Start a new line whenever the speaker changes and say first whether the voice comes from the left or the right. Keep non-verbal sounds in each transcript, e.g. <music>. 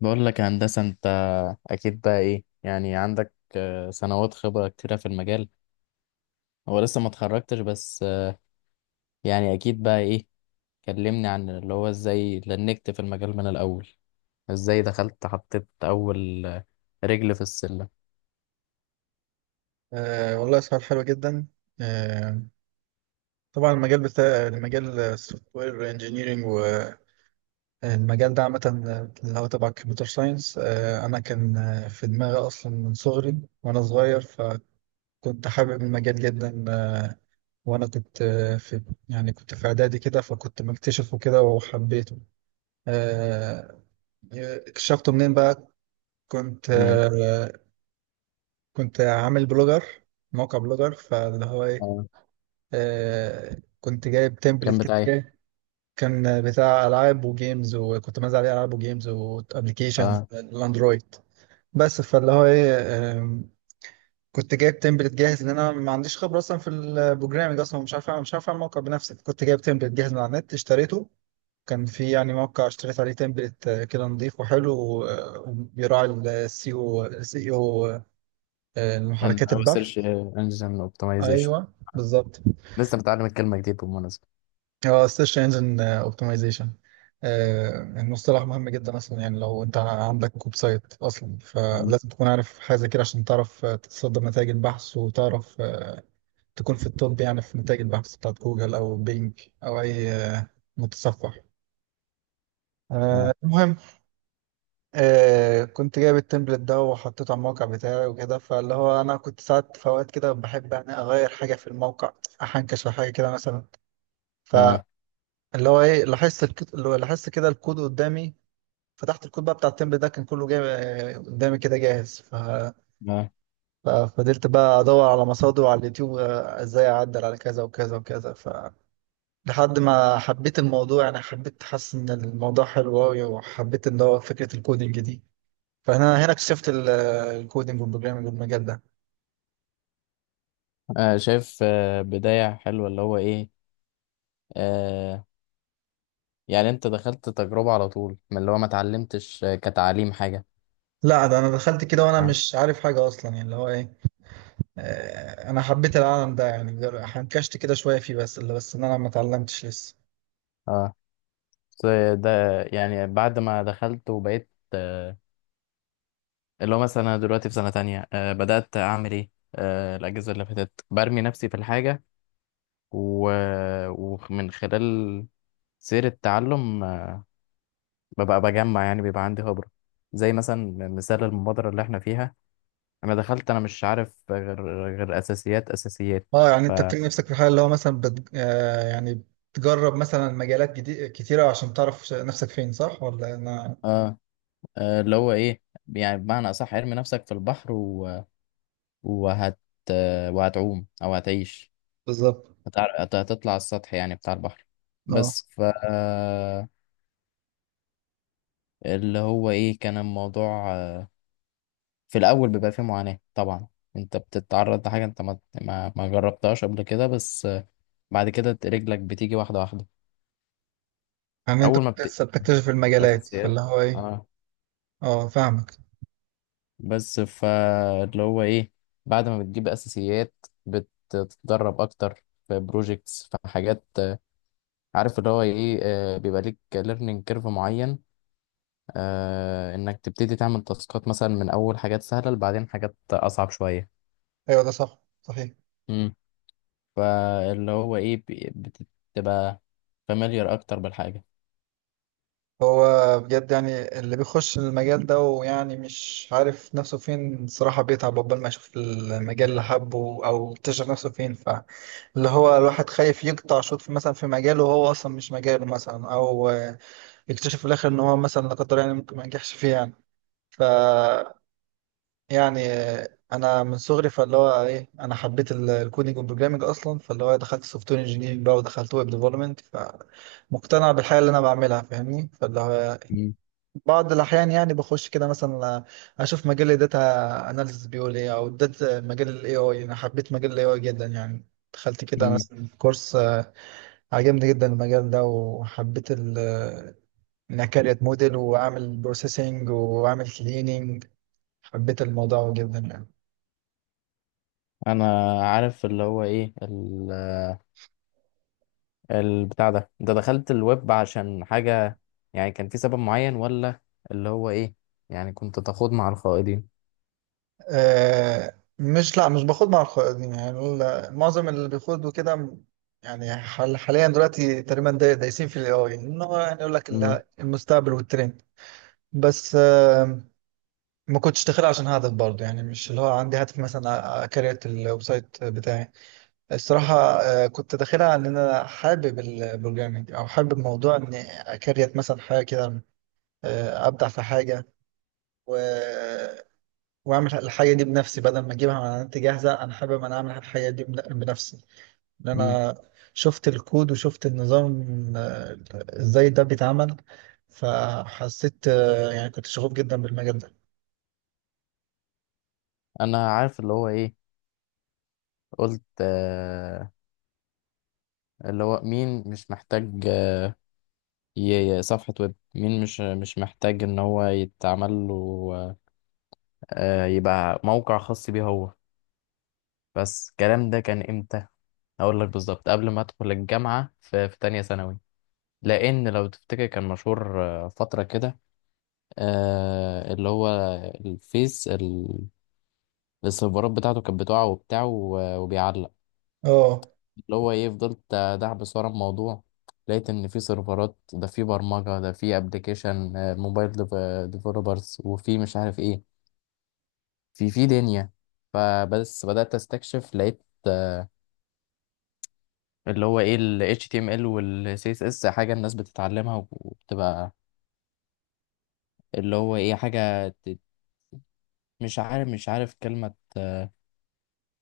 left: بقول لك يا هندسة. انت اكيد بقى ايه، يعني عندك سنوات خبرة كتيرة في المجال. هو لسه ما اتخرجتش بس يعني اكيد بقى ايه. كلمني عن اللي هو ازاي لنكت في المجال من الاول، ازاي دخلت حطيت اول رجل في السلم.
right: أه، والله سؤال حلو جدا. أه طبعا المجال بتاع المجال السوفت وير انجينيرنج، والمجال ده عامة اللي هو تبع الكمبيوتر ساينس. أنا كان في دماغي أصلا من صغري. وأنا صغير فكنت حابب المجال جدا. وأنا كنت آه، في يعني كنت في إعدادي كده، فكنت مكتشفه كده وحبيته. أه اكتشفته منين بقى؟ كنت
left: مين؟
right: أه كنت عامل بلوجر، موقع بلوجر، فاللي هو إيه،
left: اه.
right: كنت جايب تمبلت
left: كان
right: كده
left: بتاعي.
right: جاي. كان بتاع العاب وجيمز، وكنت منزل عليه العاب وجيمز وابلكيشنز
left: اه،
right: الاندرويد بس. فاللي هو ايه، آم، كنت جايب تمبلت جاهز، لان انا ما عنديش خبره اصلا في البروجرامنج، اصلا مش عارف اعمل موقع بنفسي. كنت جايب تمبلت جاهز من على النت اشتريته. كان في يعني موقع اشتريت عليه تمبلت، كده نظيف وحلو وبيراعي السي او محركات البحث.
left: السيرش انجن اوبتمايزيشن
right: ايوه بالظبط.
left: لسه متعلم الكلمة جديد بالمناسبة.
right: اه السيرش انجن اوبتمايزيشن، المصطلح مهم جدا اصلا. يعني لو انت عندك ويب سايت اصلا،
left: مم.
right: فلازم تكون عارف حاجه زي كده عشان تعرف تتصدر نتائج البحث، وتعرف تكون في التوب، يعني في نتائج البحث بتاعت جوجل او بينج او اي متصفح.
left: اه.
right: المهم، كنت جايب التمبلت ده وحطيته على الموقع بتاعي وكده. فاللي هو انا كنت ساعات في اوقات كده بحب يعني اغير حاجه في الموقع، احنكش في حاجه كده مثلا. ف
left: اه.
right: اللي هو ايه اللي هو لاحظت كده الكود قدامي. فتحت الكود بقى بتاع التمبل ده، كان كله جاي قدامي كده جاهز.
left: اه.
right: ففضلت بقى ادور على مصادر على اليوتيوب، ازاي اعدل على كذا وكذا وكذا، ف لحد ما حبيت الموضوع. يعني حبيت، حاسس ان الموضوع حلو قوي، وحبيت ان هو فكره الكودينج دي. فانا هنا اكتشفت الكودينج والبروجرامنج والمجال ده.
left: شايف بداية حلوة اللي هو ايه. آه، يعني انت دخلت تجربة على طول، من اللي هو ما اتعلمتش كتعليم حاجة.
right: لا ده انا دخلت كده وانا
left: اه.
right: مش عارف حاجه اصلا، يعني اللي هو ايه، انا حبيت العالم ده يعني. حنكشت كده شويه فيه، بس اللي بس ان انا ما اتعلمتش لسه.
left: اه بس. ده يعني بعد ما دخلت وبقيت اللي هو مثلا انا دلوقتي في سنة تانية، بدأت اعمل ايه، الاجازة اللي فاتت برمي نفسي في الحاجة و... ومن خلال سير التعلم، ببقى بجمع، يعني بيبقى عندي خبرة زي مثلا مثال المبادرة اللي احنا فيها. انا دخلت انا مش عارف غير، غير اساسيات.
right: اه، يعني
left: ف
right: انت بتلاقي نفسك في حاله اللي هو مثلا بت... آه يعني بتجرب مثلا مجالات جديدة كتيرة، عشان تعرف نفسك فين، صح ولا انا؟
left: اللي هو ايه، يعني بمعنى اصح ارمي نفسك في البحر وهت وهتعوم او هتعيش.
right: بالظبط.
left: هتطلع على السطح يعني بتاع البحر.
right: اه،
left: بس ف اللي هو ايه، كان الموضوع في الاول بيبقى فيه معاناة طبعا. انت بتتعرض لحاجة انت ما جربتهاش قبل كده، بس بعد كده رجلك بتيجي واحدة واحدة.
right: يعني انت
left: اول ما
right: كنت
left: بت
right: لسه بتكتشف المجالات،
left: اساسيات.
right: فاللي هو ايه.
left: اه.
right: اه، فاهمك.
left: بس فاللي هو ايه، بعد ما بتجيب اساسيات بتتدرب اكتر في بروجيكتس، في حاجات عارف اللي هو ايه، بيبقى ليك ليرنينج كيرف معين، انك تبتدي تعمل تاسكات مثلا من اول حاجات سهله لبعدين حاجات اصعب شويه.
right: ايوه ده صح صحيح.
left: امم فاللي هو ايه، بتبقى فاميليار اكتر بالحاجه.
right: هو بجد يعني اللي بيخش المجال ده، ويعني مش عارف نفسه فين الصراحة، بيتعب عقبال ما يشوف المجال اللي حبه او يكتشف نفسه فين. ف اللي هو الواحد خايف يقطع شوط في مثلا في مجاله، وهو اصلا مش مجاله مثلا، او يكتشف في الاخر ان هو مثلا لا قدر، يعني ممكن ما ينجحش فيه يعني. ف يعني انا من صغري فاللي هو ايه، انا حبيت الكودينج والبروجرامنج اصلا. فاللي هو دخلت سوفت وير انجينيرنج بقى، ودخلت ويب ديفلوبمنت، فمقتنع بالحاجه اللي انا بعملها، فاهمني. فاللي هو
left: امم
right: بعض الاحيان يعني بخش كده مثلا، اشوف مجال الداتا اناليسيس بيقول ايه، او داتا مجال الاي اي. انا حبيت مجال الاي اي جدا يعني، دخلت كده
left: امم.
right: مثلا كورس، عجبني جدا المجال ده، وحبيت انا كاريت موديل واعمل بروسيسنج واعمل كليننج. حبيت الموضوع جدا يعني.
left: انا عارف اللي هو ايه، البتاع ده انت دخلت الويب عشان حاجة، يعني كان في سبب معين ولا اللي هو ايه؟ يعني كنت تخوض مع الخائضين؟
right: أه مش، لا مش باخد مع الخوارزمي، يعني معظم اللي بيخوضوا كده يعني حاليا دلوقتي تقريبا دايسين في الاي اي. ان هو يعني يقول لك
left: مم.
right: المستقبل والترند. بس ما كنتش داخل عشان هدف برضه، يعني مش اللي هو عندي هدف مثلا اكريت الويب سايت بتاعي الصراحة. كنت داخلها إن أنا حابب البروجرامينج، أو حابب موضوع إني أكريت مثلا حاجة كده، ابدع في حاجه، و... واعمل الحاجه دي بنفسي بدل ما اجيبها من على النت جاهزه. انا حابب انا اعمل الحاجه دي بنفسي، ان
left: مم.
right: انا شفت الكود وشفت النظام، آه، ازاي ده بيتعمل. فحسيت يعني كنت شغوف جدا بالمجال ده.
left: انا عارف اللي هو ايه. قلت آه اللي هو مين مش محتاج صفحة ويب؟ مين مش محتاج ان هو يتعمل له آه، يبقى موقع خاص بيه هو؟ بس الكلام ده كان امتى؟ اقول لك بالظبط قبل ما ادخل الجامعة، في تانية ثانوي. لان لو تفتكر كان مشهور فترة كده، آه اللي هو الفيس ال- السيرفرات بتاعته كانت بتقع وبتاع وبيعلق.
right: اه.
left: اللي هو ايه فضلت دعبس ورا الموضوع، لقيت ان في سيرفرات، ده في برمجة، ده في ابلكيشن موبايل ديفلوبرز، وفي مش عارف ايه، في في دنيا. فبس بدأت استكشف، لقيت اللي هو ايه ال HTML وال CSS حاجة الناس بتتعلمها وبتبقى اللي هو ايه، مش عارف كلمة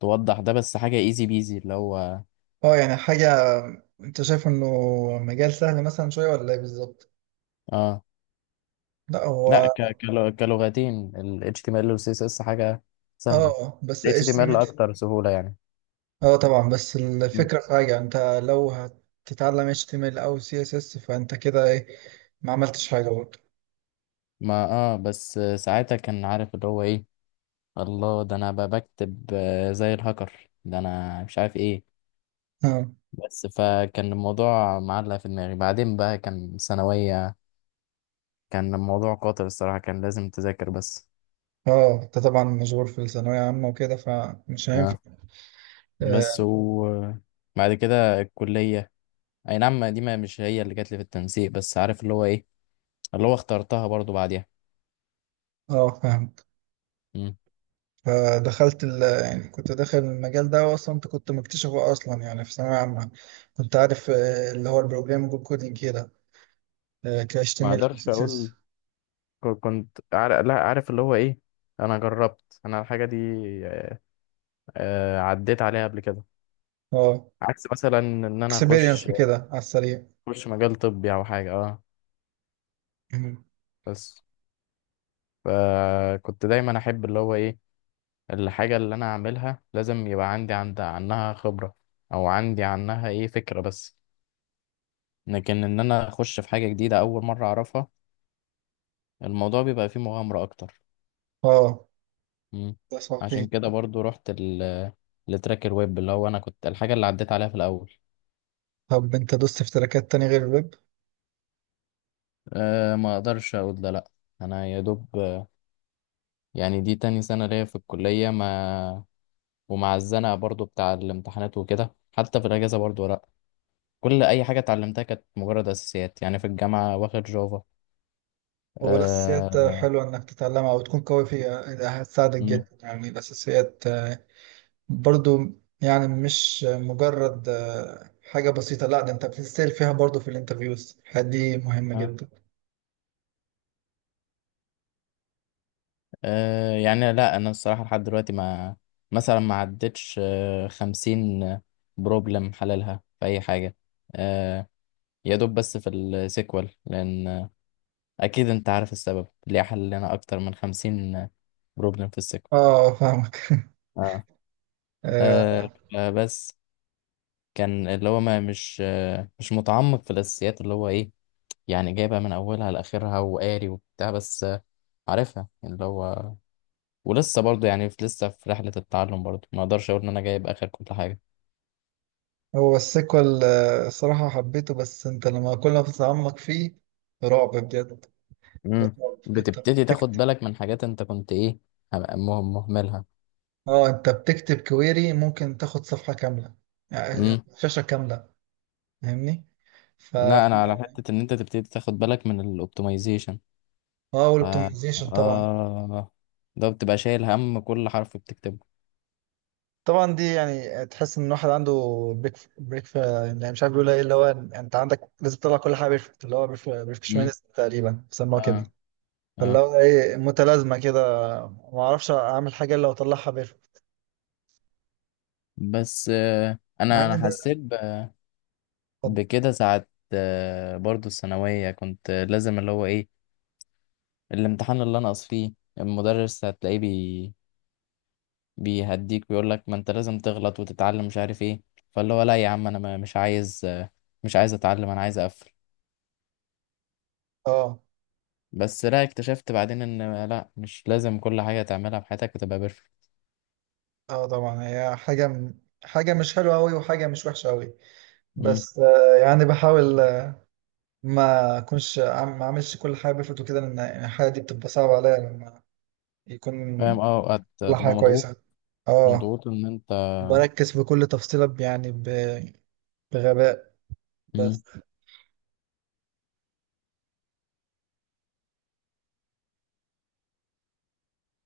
left: توضح ده، بس حاجة ايزي بيزي اللي هو.
right: اه، يعني حاجة. انت شايف انه مجال سهل مثلا شوية ولا ايه بالظبط؟
left: اه.
right: لا
left: لا،
right: هو.
left: كلغتين ال HTML وال CSS حاجة سهلة.
right: اه بس
left: ال
right: ايش.
left: HTML أكتر سهولة يعني.
right: اه طبعا، بس
left: مم.
right: الفكرة في حاجة: انت لو هتتعلم HTML او CSS، فانت كده ايه، ما عملتش حاجة برضه.
left: ما اه بس ساعتها كان عارف اللي هو ايه، الله ده انا بقى بكتب زي الهاكر ده انا مش عارف ايه.
right: اه.
left: بس فكان الموضوع معلق في دماغي. بعدين بقى كان ثانوية، كان الموضوع قاتل الصراحة، كان لازم تذاكر بس.
right: اه، انت طبعا مشغول في الثانوية عامة وكده فمش هينفع.
left: اه، بس
right: اه.
left: وبعد كده الكلية. اي نعم، دي ما مش هي اللي جات لي في التنسيق، بس عارف اللي هو ايه، اللي هو اخترتها برضو بعديها.
right: فاهمك.
left: مم.
right: فدخلت ال يعني كنت داخل المجال ده واصلا، انت كنت مكتشفه اصلا يعني في ثانوية عامة. كنت عارف اللي هو البروجرامينج كودينج كده، ك
left: ما
right: HTML او
left: اقدرش اقول
right: CSS.
left: كنت عارف، لا، عارف اللي هو ايه، انا جربت انا الحاجه دي، عديت عليها قبل كده.
right: اه،
left: عكس مثلا ان انا اخش،
right: اكسبيرينس كده على السريع.
left: اخش مجال طبي او حاجه اه.
right: مم.
left: بس فكنت دايما احب اللي هو ايه، الحاجه اللي انا اعملها لازم يبقى عندي عند عنها خبره، او عندي عنها ايه فكره بس. لكن ان انا اخش في حاجه جديده اول مره اعرفها، الموضوع بيبقى فيه مغامره اكتر.
right: اه،
left: مم.
right: ده
left: عشان
right: صحيح.
left: كده برضو رحت لتراك الويب، اللي هو انا كنت الحاجه اللي عديت عليها في الاول.
right: طب انت دوست في تراكات تانية غير الويب؟
left: أه ما اقدرش اقول ده، لا. انا يا دوب يعني دي تاني سنه ليا في الكليه، ما ومع الزنقه برضو بتاع الامتحانات وكده، حتى في الاجازه برضو لا، كل اي حاجه اتعلمتها كانت مجرد اساسيات. يعني في الجامعه واخد جافا
right: هو الأساسيات
left: أه.
right: حلوة إنك تتعلمها وتكون قوي فيها، ده هتساعدك
left: مم.
right: جدا. يعني الأساسيات برضو، يعني مش مجرد حاجة بسيطة. لا ده أنت بتسأل فيها برضو في الانترفيوز، دي مهمة
left: آه.
right: جدا.
left: أه يعني لا انا الصراحه لحد دلوقتي ما، مثلا ما عدتش 50 بروبلم حللها في اي حاجه، آه، يا دوب بس في السيكوال، لان اكيد انت عارف السبب ليه حلنا اكتر من 50 بروبلم في السيكوال.
right: اه، فاهمك. <laughs>
left: اه,
right: آه،
left: بس كان اللي هو ما مش آه مش متعمق في الاساسيات، اللي هو ايه، يعني جايبها من اولها لاخرها وقاري وبتاع بس آه عارفها اللي هو. ولسه برضو يعني لسه في رحلة التعلم برضو، ما اقدرش اقول ان انا جايب اخر كل حاجة.
right: هو السيكوال، صراحة حبيته، بس أنت لما كل ما تتعمق فيه، رعب بجد.
left: امم
right: رعب. أنت
left: بتبتدي تاخد
right: بتكتب
left: بالك من حاجات انت كنت ايه، مهملها.
right: اه أنت بتكتب كويري ممكن تاخد صفحة كاملة. يعني شاشة كاملة، فاهمني؟ ف
left: لا انا على حته ان انت تبتدي تاخد بالك من الاوبتمايزيشن.
right: اه
left: ف
right: والاوبتمايزيشن طبعا.
left: اه، ده بتبقى شايل هم كل حرف بتكتبه.
right: طبعا، دي يعني تحس ان الواحد عنده بريك بريك في، يعني مش عارف يقول ايه. اللي هو انت عندك لازم تطلع كل حاجه بيرفكت، اللي هو
left: مم.
right: بيرفكشنست تقريبا بيسموها كده.
left: اه.
right: فاللي
left: اه
right: هو ايه، متلازمه كده، ما اعرفش اعمل حاجه الا واطلعها بيرفكت.
left: بس
right: مع
left: انا
right: ان
left: انا
right: ده
left: حسيت ب- بكده ساعه، برضو الثانويه كنت لازم اللي هو ايه، الامتحان اللي انا اقص فيه المدرس هتلاقيه بي بيهديك، ويقول لك ما انت لازم تغلط وتتعلم مش عارف ايه. فاللي هو لا يا عم انا مش عايز مش عايز اتعلم انا عايز اقفل.
right: اه
left: بس لا، اكتشفت بعدين ان لا، مش لازم كل حاجة تعملها في حياتك تبقى بيرفكت.
right: اه طبعا. هي حاجه مش حلوه قوي وحاجه مش وحشه قوي.
left: مم.
right: بس يعني بحاول ما اكونش ما اعملش كل حاجه بيرفكت وكده، لان يعني الحاجه دي بتبقى صعبه عليا لما يكون.
left: فاهم. اه
right: يلا حاجة
left: هتبقى مضغوط.
right: كويسة. اه،
left: مضغوط ان انت.
right: بركز في كل تفصيلة بغباء بس.
left: مم.